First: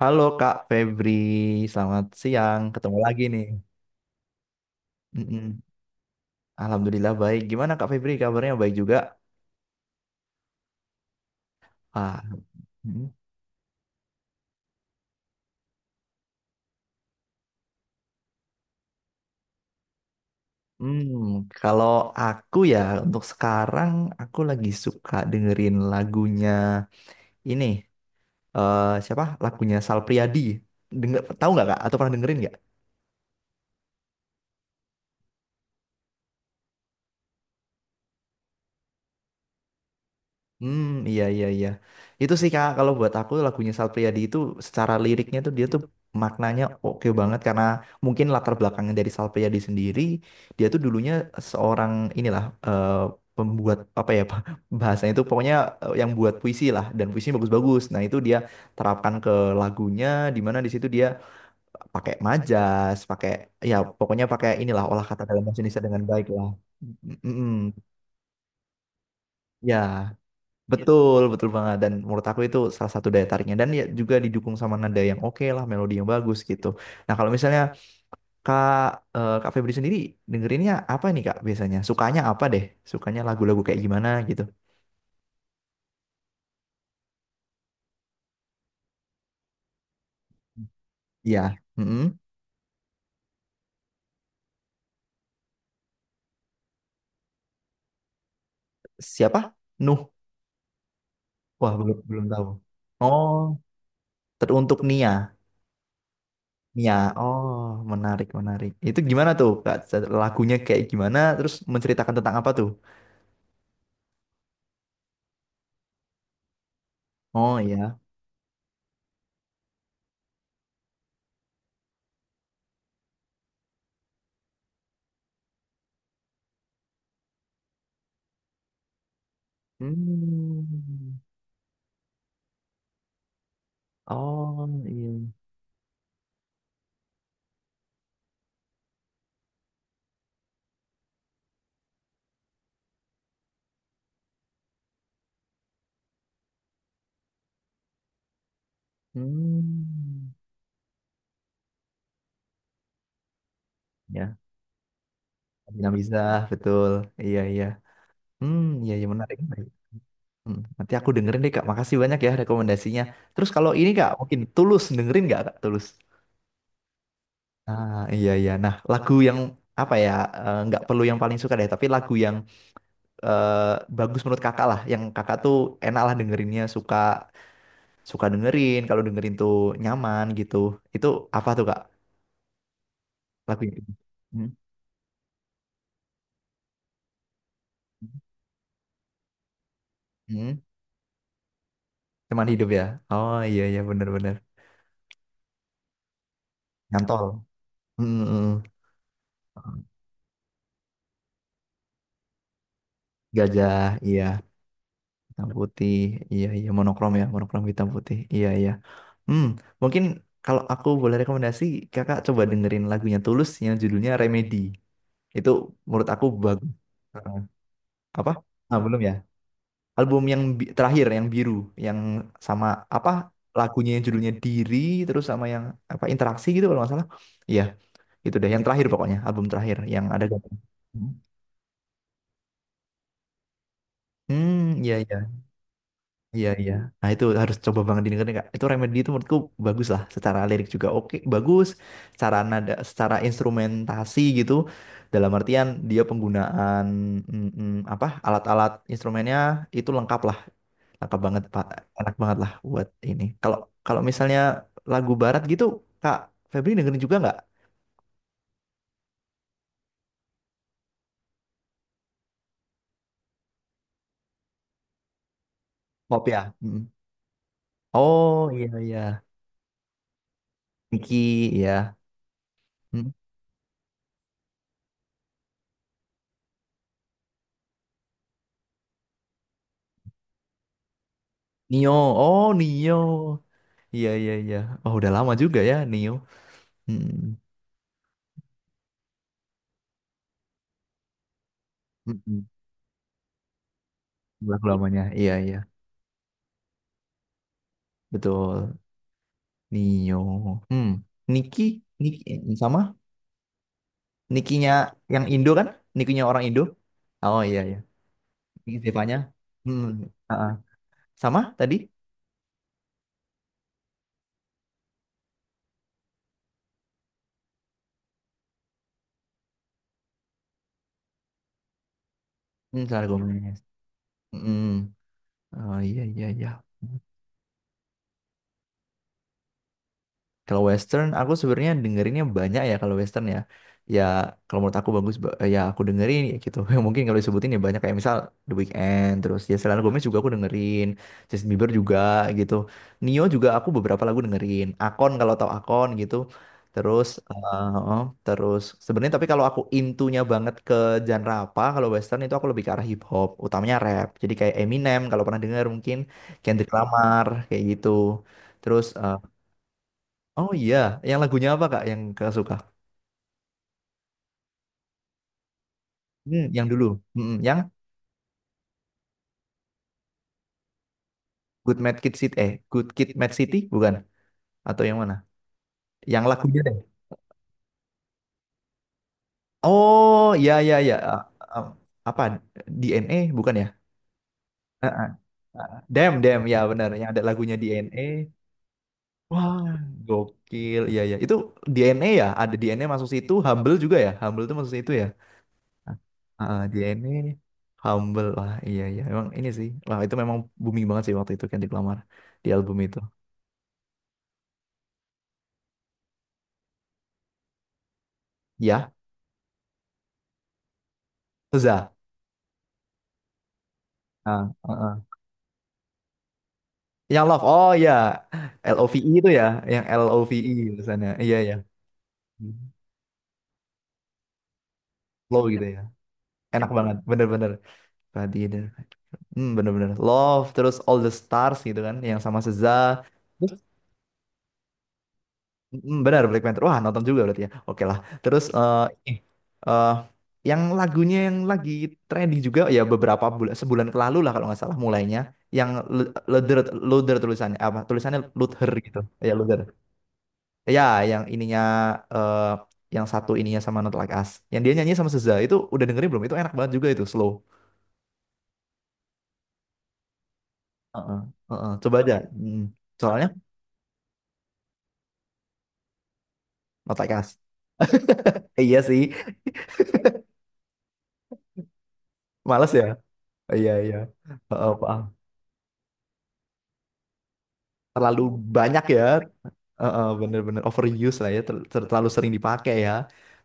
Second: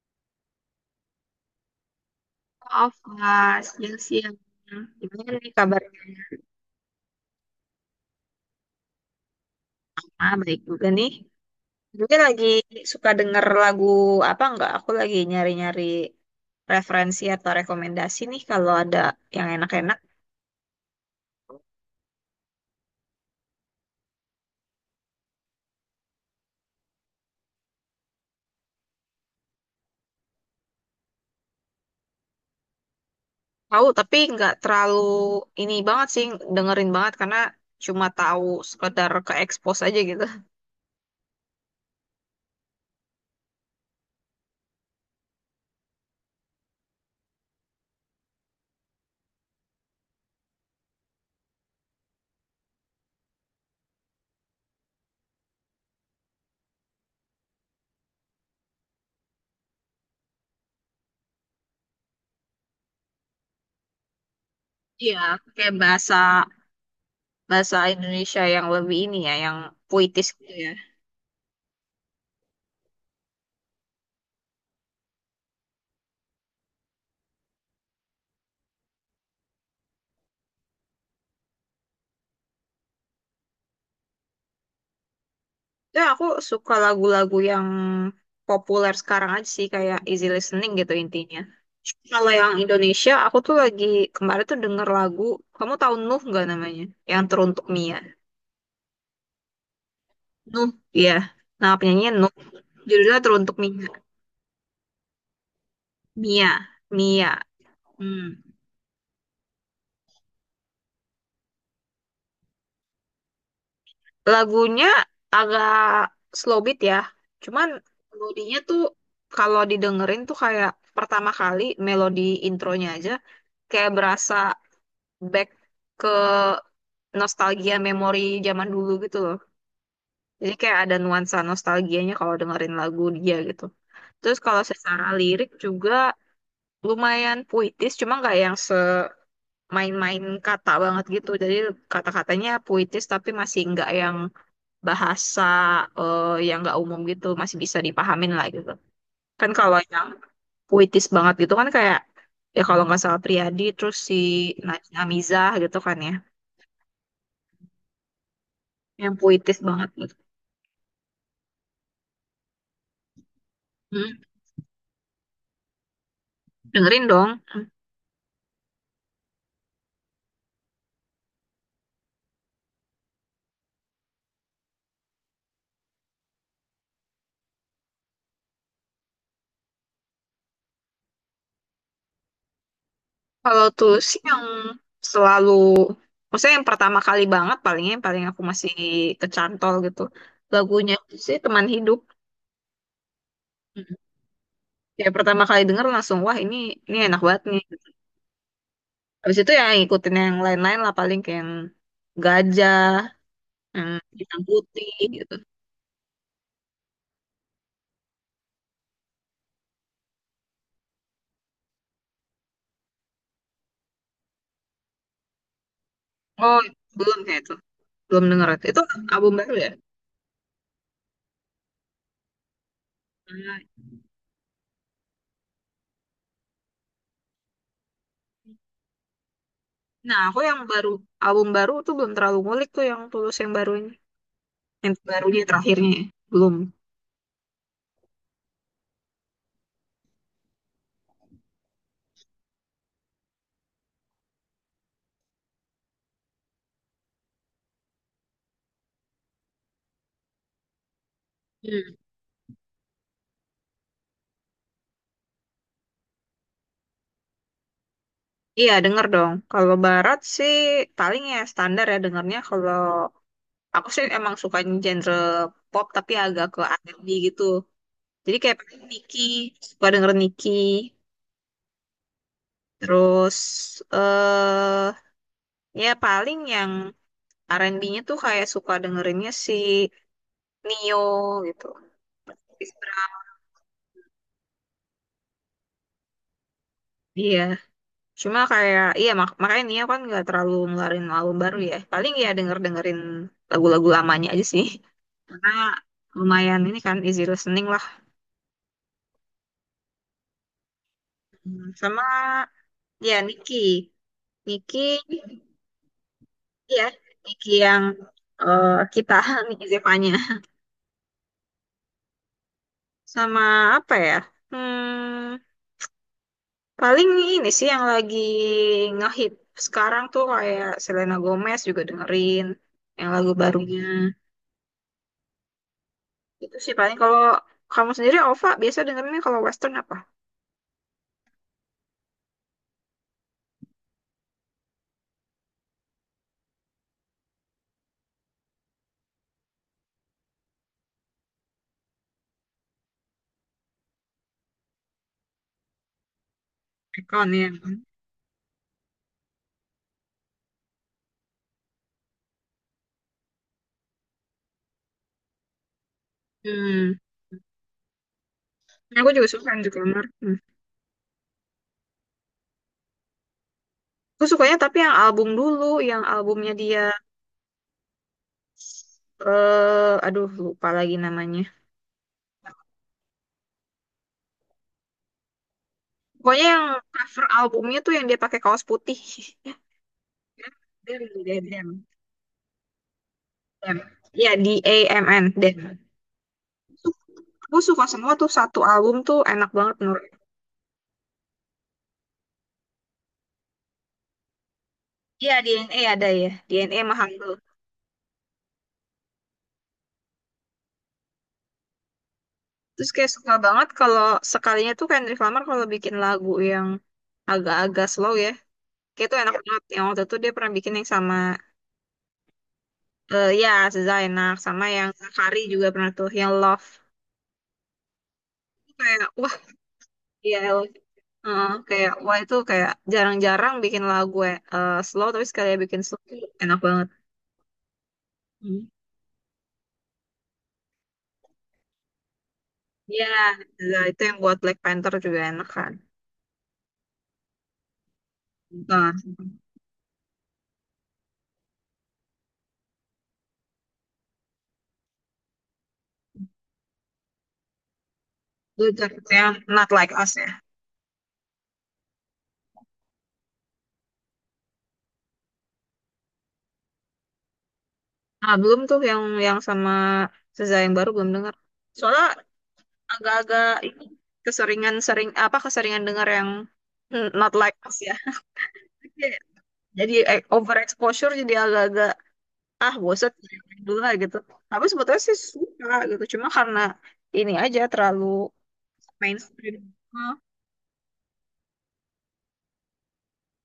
Halo Kak Febri, selamat siang. Maaf, Ketemu lagi nih. Mas. Siang siang. Gimana nih Mm-mm. kabarnya? Alhamdulillah baik. Gimana Kak Febri kabarnya? Baik juga? Ah, baik juga nih. Juga Ah, lagi mm. suka denger lagu apa enggak? Aku lagi nyari-nyari referensi atau rekomendasi nih kalau ada yang enak-enak. Hmm, kalau aku ya untuk sekarang aku lagi suka dengerin lagunya ini eh siapa? Lagunya Sal Priadi. Dengar tahu nggak Kak? Atau pernah dengerin nggak? Tahu, tapi nggak terlalu ini banget sih, dengerin banget karena cuma tahu sekedar ke expose aja gitu. Hmm, iya iya iya. Itu sih Kak, kalau buat aku lagunya Sal Priadi itu secara liriknya tuh dia tuh maknanya oke banget karena mungkin latar belakangnya dari Sal Priadi sendiri, dia tuh dulunya seorang inilah eh, pembuat apa ya Pak, bahasanya itu pokoknya eh, yang buat puisi lah dan puisinya bagus-bagus. Nah, itu dia terapkan ke lagunya di mana di situ dia pakai majas, pakai ya pokoknya pakai inilah olah Iya, kata dalam bahasa kayak Indonesia dengan bahasa baik lah. Mm, mm, mm. bahasa Indonesia yang lebih ini ya, yang Ya. puitis gitu ya. Betul, betul banget. Dan menurut aku itu salah satu daya tariknya. Dan ya juga didukung sama nada yang oke lah, melodi yang bagus gitu. Nah kalau misalnya Kak, eh, Kak Febri sendiri dengerinnya apa nih Kak biasanya? Sukanya apa deh? Sukanya lagu-lagu kayak gimana gitu? Ya, aku suka lagu-lagu yang populer sekarang aja sih, kayak easy listening gitu intinya. Iya. Mm-mm. Kalau yang Indonesia, aku tuh lagi kemarin tuh denger lagu, kamu tahu Nuh nggak namanya? Yang Teruntuk Mia. Siapa? Nuh. Nuh, iya. Wah, Nah, belum penyanyinya belum Nuh. tahu. Judulnya Oh, Teruntuk Mia. teruntuk Nia. Mia. Nia. Mia. Oh, menarik Hmm. menarik. Itu gimana tuh Kak? Lagunya kayak gimana? Terus menceritakan tentang apa tuh? Lagunya agak slow beat ya. Oh Cuman iya. melodinya tuh kalau didengerin tuh kayak pertama kali melodi intronya aja kayak berasa back ke nostalgia memori zaman dulu gitu loh. Jadi kayak ada Hmm. nuansa nostalgianya kalau dengerin lagu dia gitu. Terus kalau Oh secara iya. lirik juga lumayan puitis, cuma nggak yang semain-main kata banget gitu. Jadi kata-katanya puitis tapi masih nggak yang bahasa yang nggak umum gitu, masih bisa dipahamin lah gitu. Kan kalau yang Hmm, puitis banget gitu kan kayak ya kalau nggak salah Priyadi, terus si ya, Najwa Mizah gitu Nabila kan ya, bisa betul. Iya, iya. Hmm, iya, iya yang menarik. puitis Menarik. banget gitu. Hmm, nanti aku dengerin deh, Kak. Makasih banyak ya rekomendasinya. Terus kalau ini, Kak, Hmm, mungkin Tulus dengerin nggak, Kak? Tulus. dengerin dong. Ah, iya, iya. Nah, lagu yang apa ya? Nggak perlu yang paling suka deh, tapi lagu yang eh, bagus menurut Kakak lah, yang Kakak tuh enak lah dengerinnya, suka suka dengerin. Kalau dengerin tuh nyaman gitu. Itu apa tuh, Kak? Kalau Lagunya? tulus sih yang Hmm? selalu, maksudnya yang pertama kali banget palingnya yang Hmm? paling aku masih kecantol gitu. Hmm. Lagunya sih Teman Hidup. Teman hidup ya? Oh iya iya, Mm. benar-benar. Ya pertama kali denger langsung wah ini enak Nyantol. banget nih. Mm, mm, mm. Habis itu ya ngikutin yang lain-lain lah paling kayak yang Gajah, Gajah. yang Iya. Hitam Putih gitu. Hitam putih. Iya iya, monokrom ya, monokrom hitam putih, iya iya. Hmm, mungkin kalau aku boleh rekomendasi, kakak coba dengerin lagunya Tulus yang judulnya Remedy. Itu menurut aku Oh, bagus. belum Heeh. kayak itu, belum Apa, denger itu. ah Itu belum ya, album baru ya? album yang terakhir, yang biru, yang sama apa Nah, lagunya, yang judulnya Diri, terus sama yang apa, interaksi gitu kalau nggak salah. Iya, itu deh yang terakhir, pokoknya album terakhir yang Nah, ada aku gambar. yang baru Hmm, album baru tuh belum terlalu ngulik tuh yang tulus hmm, iya yang iya. barunya terakhirnya ya. Iya Belum. iya. Nah, itu harus coba banget didengerin Kak. Itu Remedy itu menurutku bagus lah. Secara lirik juga oke, bagus. Secara nada, secara instrumentasi gitu. Dalam artian dia penggunaan mm, mm, apa alat-alat instrumennya itu lengkap lah, lengkap banget Pak. Enak banget lah buat ini. Kalau kalau misalnya lagu barat gitu, Kak Febri dengerin juga nggak? Iya, denger dong. Kalau barat sih paling ya standar ya dengernya. Kalau aku sih emang suka genre pop tapi Pop ya. agak ke Mm. R&B gitu. Jadi Oh kayak iya paling Nicki, iya. suka denger Nicki. Niki ya. Mm. Terus eh ya paling yang R&B-nya tuh kayak suka dengerinnya si Nio gitu. Nio, oh Chris Nio. Brown. Iya iya iya. Oh udah lama juga ya Nio. Hmm, Iya. Cuma kayak iya makanya Nio kan nggak terlalu ngeluarin album baru ya. Paling hmm, ya hmm. denger-dengerin lagu-lagu lamanya aja Lagu sih, lamanya, iya karena iya, lumayan ini kan easy listening lah, betul. Nio, hmm, Niki, sama Niki eh, sama ya Niki, Nikinya Niki yang Indo kan? Nikinya orang Indo. ya Oh Niki iya iya, yang Niki kita Zevanya. Niki Hmm, Zevanya. ah, ah. Sama tadi? Sama apa ya, hmm, paling ini sih yang lagi ngehit sekarang tuh kayak Selena Gomez juga dengerin Hmm, Selena yang lagu Gomez. barunya. Hmm, oh iya iya iya. Itu sih paling. Kalau kamu sendiri Ova biasa dengerinnya kalau Western apa? Kalau Western, aku sebenarnya dengerinnya banyak ya kalau Western ya. Ya kalau menurut aku bagus, ya aku dengerin ya gitu. Yang mungkin kalau disebutin ya banyak kayak misal The Weeknd, terus ya Selena Gomez juga aku dengerin, Justin Bieber juga gitu. Nio juga aku beberapa lagu dengerin. Akon, kalau tahu Akon gitu. Terus, Icon ya. Oh, terus sebenarnya tapi kalau aku intunya banget ke genre apa, kalau Western itu aku lebih ke arah hip hop, utamanya rap. Jadi kayak Eminem kalau pernah dengar mungkin, Kendrick Hmm. Lamar kayak gitu. Terus Aku eh, juga suka Andrew Clemmer. oh iya, yang lagunya apa Kak yang Kakak suka? Aku sukanya tapi yang album dulu, yang Hmm, albumnya yang dia, dulu. Hmm, yang aduh lupa lagi namanya. Good Mad Kid City eh Good Kid Mad City bukan? Atau yang mana? Yang Pokoknya lagunya yang deh. cover albumnya tuh yang dia pakai kaos putih. Oh, iya iya iya. Dem, Ah, dem, ah, dem, apa DNA bukan ya? dem. Ya, D A Ah, ah, M N, ah. dem. Damn, damn ya benar. Yang ada lagunya Aku suka DNA. semua tuh satu album tuh enak Wah, banget menurut. gokil. Iya iya. Itu DNA ya? Ada DNA masuk situ, Humble juga ya? Humble itu masuk situ ya? Iya, DNA Ah, ada ya, ah, DNA sama DNA, Humble. Humble lah. Iya iya. Emang ini sih. Wah, itu memang booming banget sih waktu itu Kendrick Lamar di album Terus itu. kayak suka banget kalau sekalinya tuh Kendrick Lamar kalau bikin lagu yang agak-agak slow ya. Ya, Kayak tuh enak banget. Yang waktu itu dia pernah bikin yang sama. Seza. Ya, Seza enak. Ah, Sama ah, yang ah. Zakari juga pernah tuh, yang Love. Yang love. Oh iya. Itu LOVE kayak, itu wah, ya, yang LOVE iya, Love. tulisannya. Iya iya. Kayak, wah, itu Hmm. kayak jarang-jarang bikin lagu slow, tapi Flow sekali gitu ya. bikin slow tuh enak Enak banget. banget. Bener-bener. Tadi ada. Hmm. Hmm, bener-bener. Love terus All the Stars gitu kan yang sama Seza. Ya, Terus Seza, itu yang buat Black Panther juga enak kan. mm, bener, Black Panther. Wah, nonton juga berarti ya. Oke lah. Terus eh Nah, ini, eh, yang lagunya yang lagi trending juga ya beberapa bulan sebulan ke lalu lah kalau nggak salah mulainya, yang Luther, Luther tulisannya apa, tulisannya itu Luther gitu, ceritanya ya Luther Not Like Us ya. ya, yang ininya eh yang satu ininya sama Not Like Us yang dia nyanyi sama Seza, itu udah dengerin belum? Itu enak banget juga, itu slow. Ah, belum tuh yang sama Seza yang baru belum Heeh, dengar. heeh. Coba Soalnya aja. Mm. Soalnya agak-agak ini keseringan sering apa keseringan dengar yang Not Like Not Us. Like Us ya. Eh, iya sih, Jadi overexposure, jadi agak-agak males ya. bosan Oh, iya dulu lah iya. gitu, tapi Heeh, sebetulnya paham. sih suka gitu cuma karena ini aja terlalu Terlalu banyak ya. mainstream. Heeh, Hah? bener-bener overuse lah ya, terlalu sering dipakai ya.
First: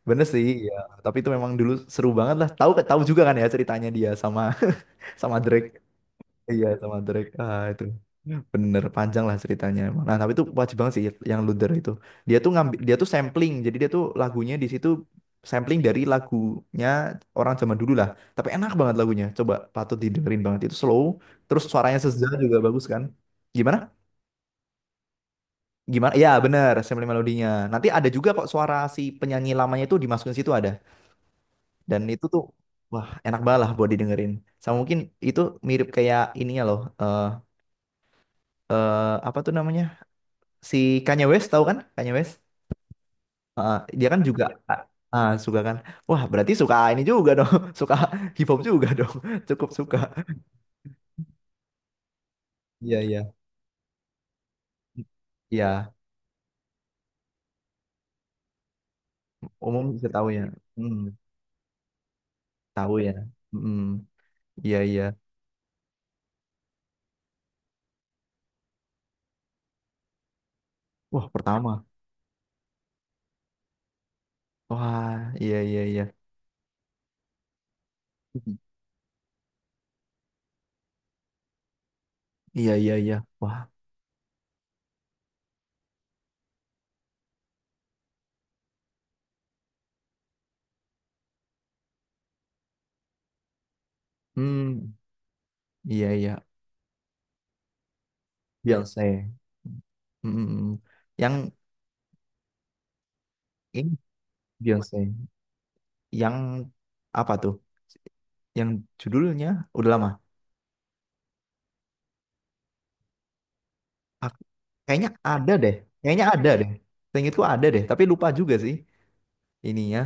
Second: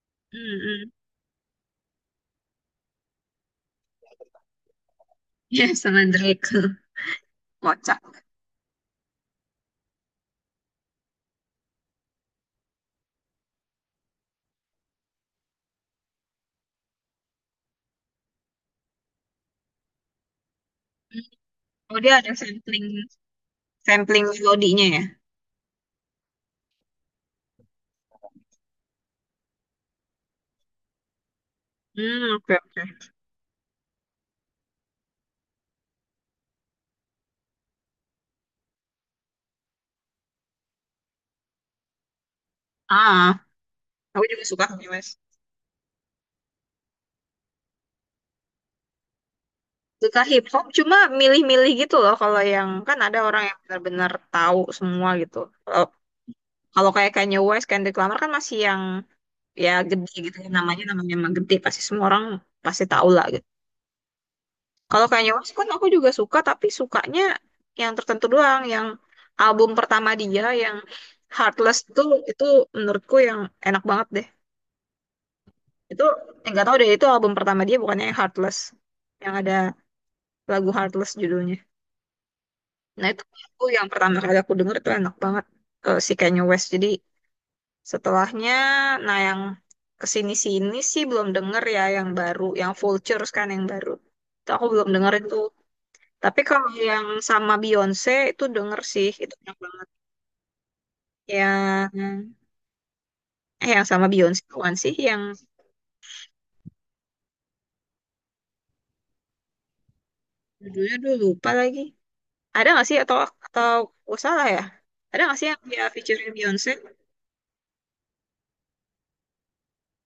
Bener sih Hmm, ya. hmm. Tapi itu memang dulu seru banget lah, tahu tahu juga kan ya ceritanya dia sama sama Drake. Ya, sama Drake. Iya, sama Drake. Ah, itu Kocak. bener panjang lah ceritanya emang. Nah tapi itu wajib banget sih, yang Luther itu. Dia tuh ngambil, dia tuh sampling. Jadi dia tuh lagunya di situ sampling dari lagunya orang zaman dulu lah. Tapi enak banget lagunya. Coba patut didengerin banget. Itu slow. Hmm. Terus suaranya Oh, dia Seza ada juga bagus sampling kan. Gimana? sampling melodinya ya? Gimana? Ya bener, sampling melodinya. Nanti ada juga kok suara si penyanyi lamanya itu dimasukin situ, ada. Dan itu Hmm, tuh, oke oke. wah, enak banget lah buat didengerin. Sama mungkin itu mirip kayak ininya loh. Apa tuh namanya? Si Kanye West, tahu kan Kanye West. Ah, Heeh, dia kan, aku ah, juga juga ya. suka Ah, Kanye West. ah, suka kan, wah berarti suka ini juga dong suka hip hop juga dong. Cukup suka. Suka hip hop, cuma milih-milih gitu loh. Kalau yang Iya kan iya ada orang yang benar-benar tahu semua gitu. iya. Kalau kalau kayak Kanye West, Kendrick Lamar kan masih yang ya Umum bisa gede tahu gitu ya. ya namanya, Hmm, namanya emang gede pasti semua orang pasti tahu tahu ya. lah gitu. Hmm, iya iya. Kalau Kanye West kan aku juga suka, tapi sukanya yang tertentu doang. Yang album pertama dia, yang Wah, pertama. Heartless tuh, itu menurutku yang enak banget deh. Wah, iya iya iya. Itu nggak tahu deh, itu album pertama dia bukannya yang Heartless. Yang ada lagu Heartless judulnya. Iya iya Nah iya. itu Wah. aku yang pertama kali aku denger itu enak banget, si Kanye West. Jadi setelahnya, nah yang kesini-sini sih belum denger ya yang baru, yang Vultures kan yang baru. Itu aku belum Hmm, denger itu. iya iya. Tapi kalau yang sama Beyonce itu denger sih, Beyonce. itu banyak banget. Hmm, hmm, hmm. Yang Yang yang ini, sama Beyonce bukan sih Beyonce, yang yang apa tuh, yang judulnya, udah lama. judulnya dulu lupa lagi. Ada nggak sih atau atau oh, Ak- salah ya? kayaknya Ada nggak sih ada yang deh. dia Kayaknya featuring ada deh. Beyonce? Seingatku ada deh, tapi lupa juga sih ini ya,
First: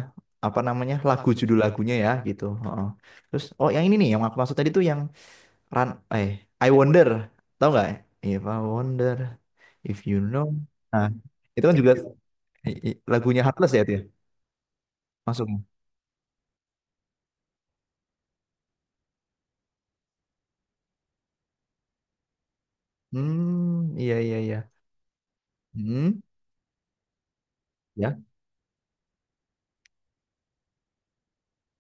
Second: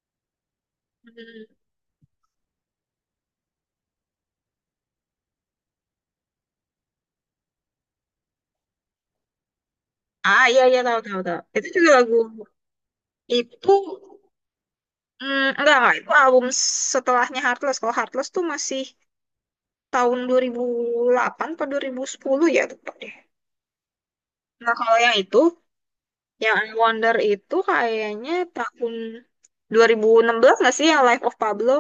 apa namanya lagu, judul Hmm. lagunya ya gitu. Heeh. Terus oh yang ini nih yang aku maksud tadi tuh yang Run, eh, I Wonder, tahu nggak? If I wonder if you Ah, know. iya iya, tahu Nah, tahu tahu. itu Itu kan juga juga lagu lagunya Heartless itu, ya itu ya masuknya. Enggak itu album setelahnya Heartless. Kalau Heartless tuh masih tahun 2008 atau 2010 ya tepat deh. Hmm, iya iya iya. Nah kalau yang itu, Hmm, yang I Wonder itu ya. kayaknya tahun 2016 nggak sih yang Life of Pablo?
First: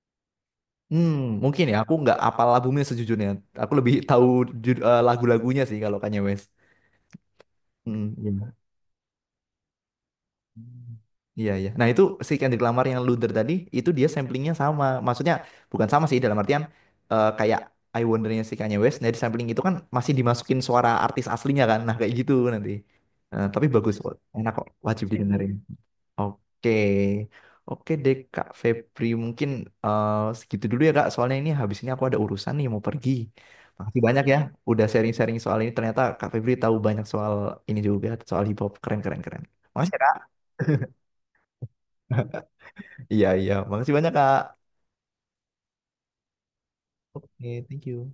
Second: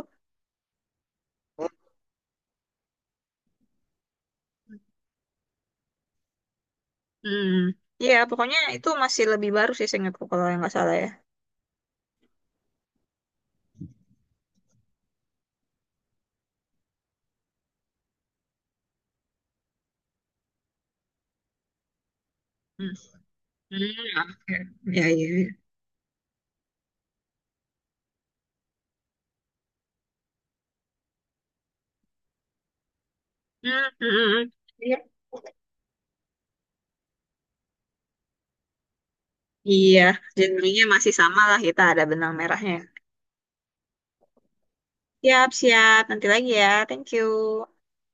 Hmm, mungkin Hmm. ya, aku nggak apal albumnya sejujurnya. Aku lebih tahu lagu-lagunya sih kalau Kanye West. Hmm. Hmm, Iya, iya. pokoknya itu masih lebih baru sih seingatku kalau yang nggak Hmm. salah ya. Iya, iya. Nah, itu si Kendrick Lamar yang Luther tadi, itu dia samplingnya sama. Maksudnya, bukan sama sih, dalam artian eh, kayak I Wonder-nya si Kanye West, nah di sampling itu kan masih dimasukin suara artis aslinya kan, nah kayak gitu nanti. Hmm. Eh, tapi bagus kok, enak kok, Hmm. wajib Ya, iya. Iya. didengerin. Oke, oke deh Kak Febri, mungkin eh, segitu dulu ya Kak, soalnya ini habis ini aku ada urusan nih, mau pergi. Hmm. Makasih Hmm. banyak Hmm, ya, hmm. udah Iya, sharing-sharing soal ini, ternyata Kak Febri tahu banyak soal ini juga, soal hip-hop, keren-keren-keren. Makasih ya iya, Kak. genrenya masih sama lah kita ada benang merahnya. Iya, iya. Makasih banyak, Kak. Siap, siap. Nanti lagi ya. Thank you. Oke, thank you.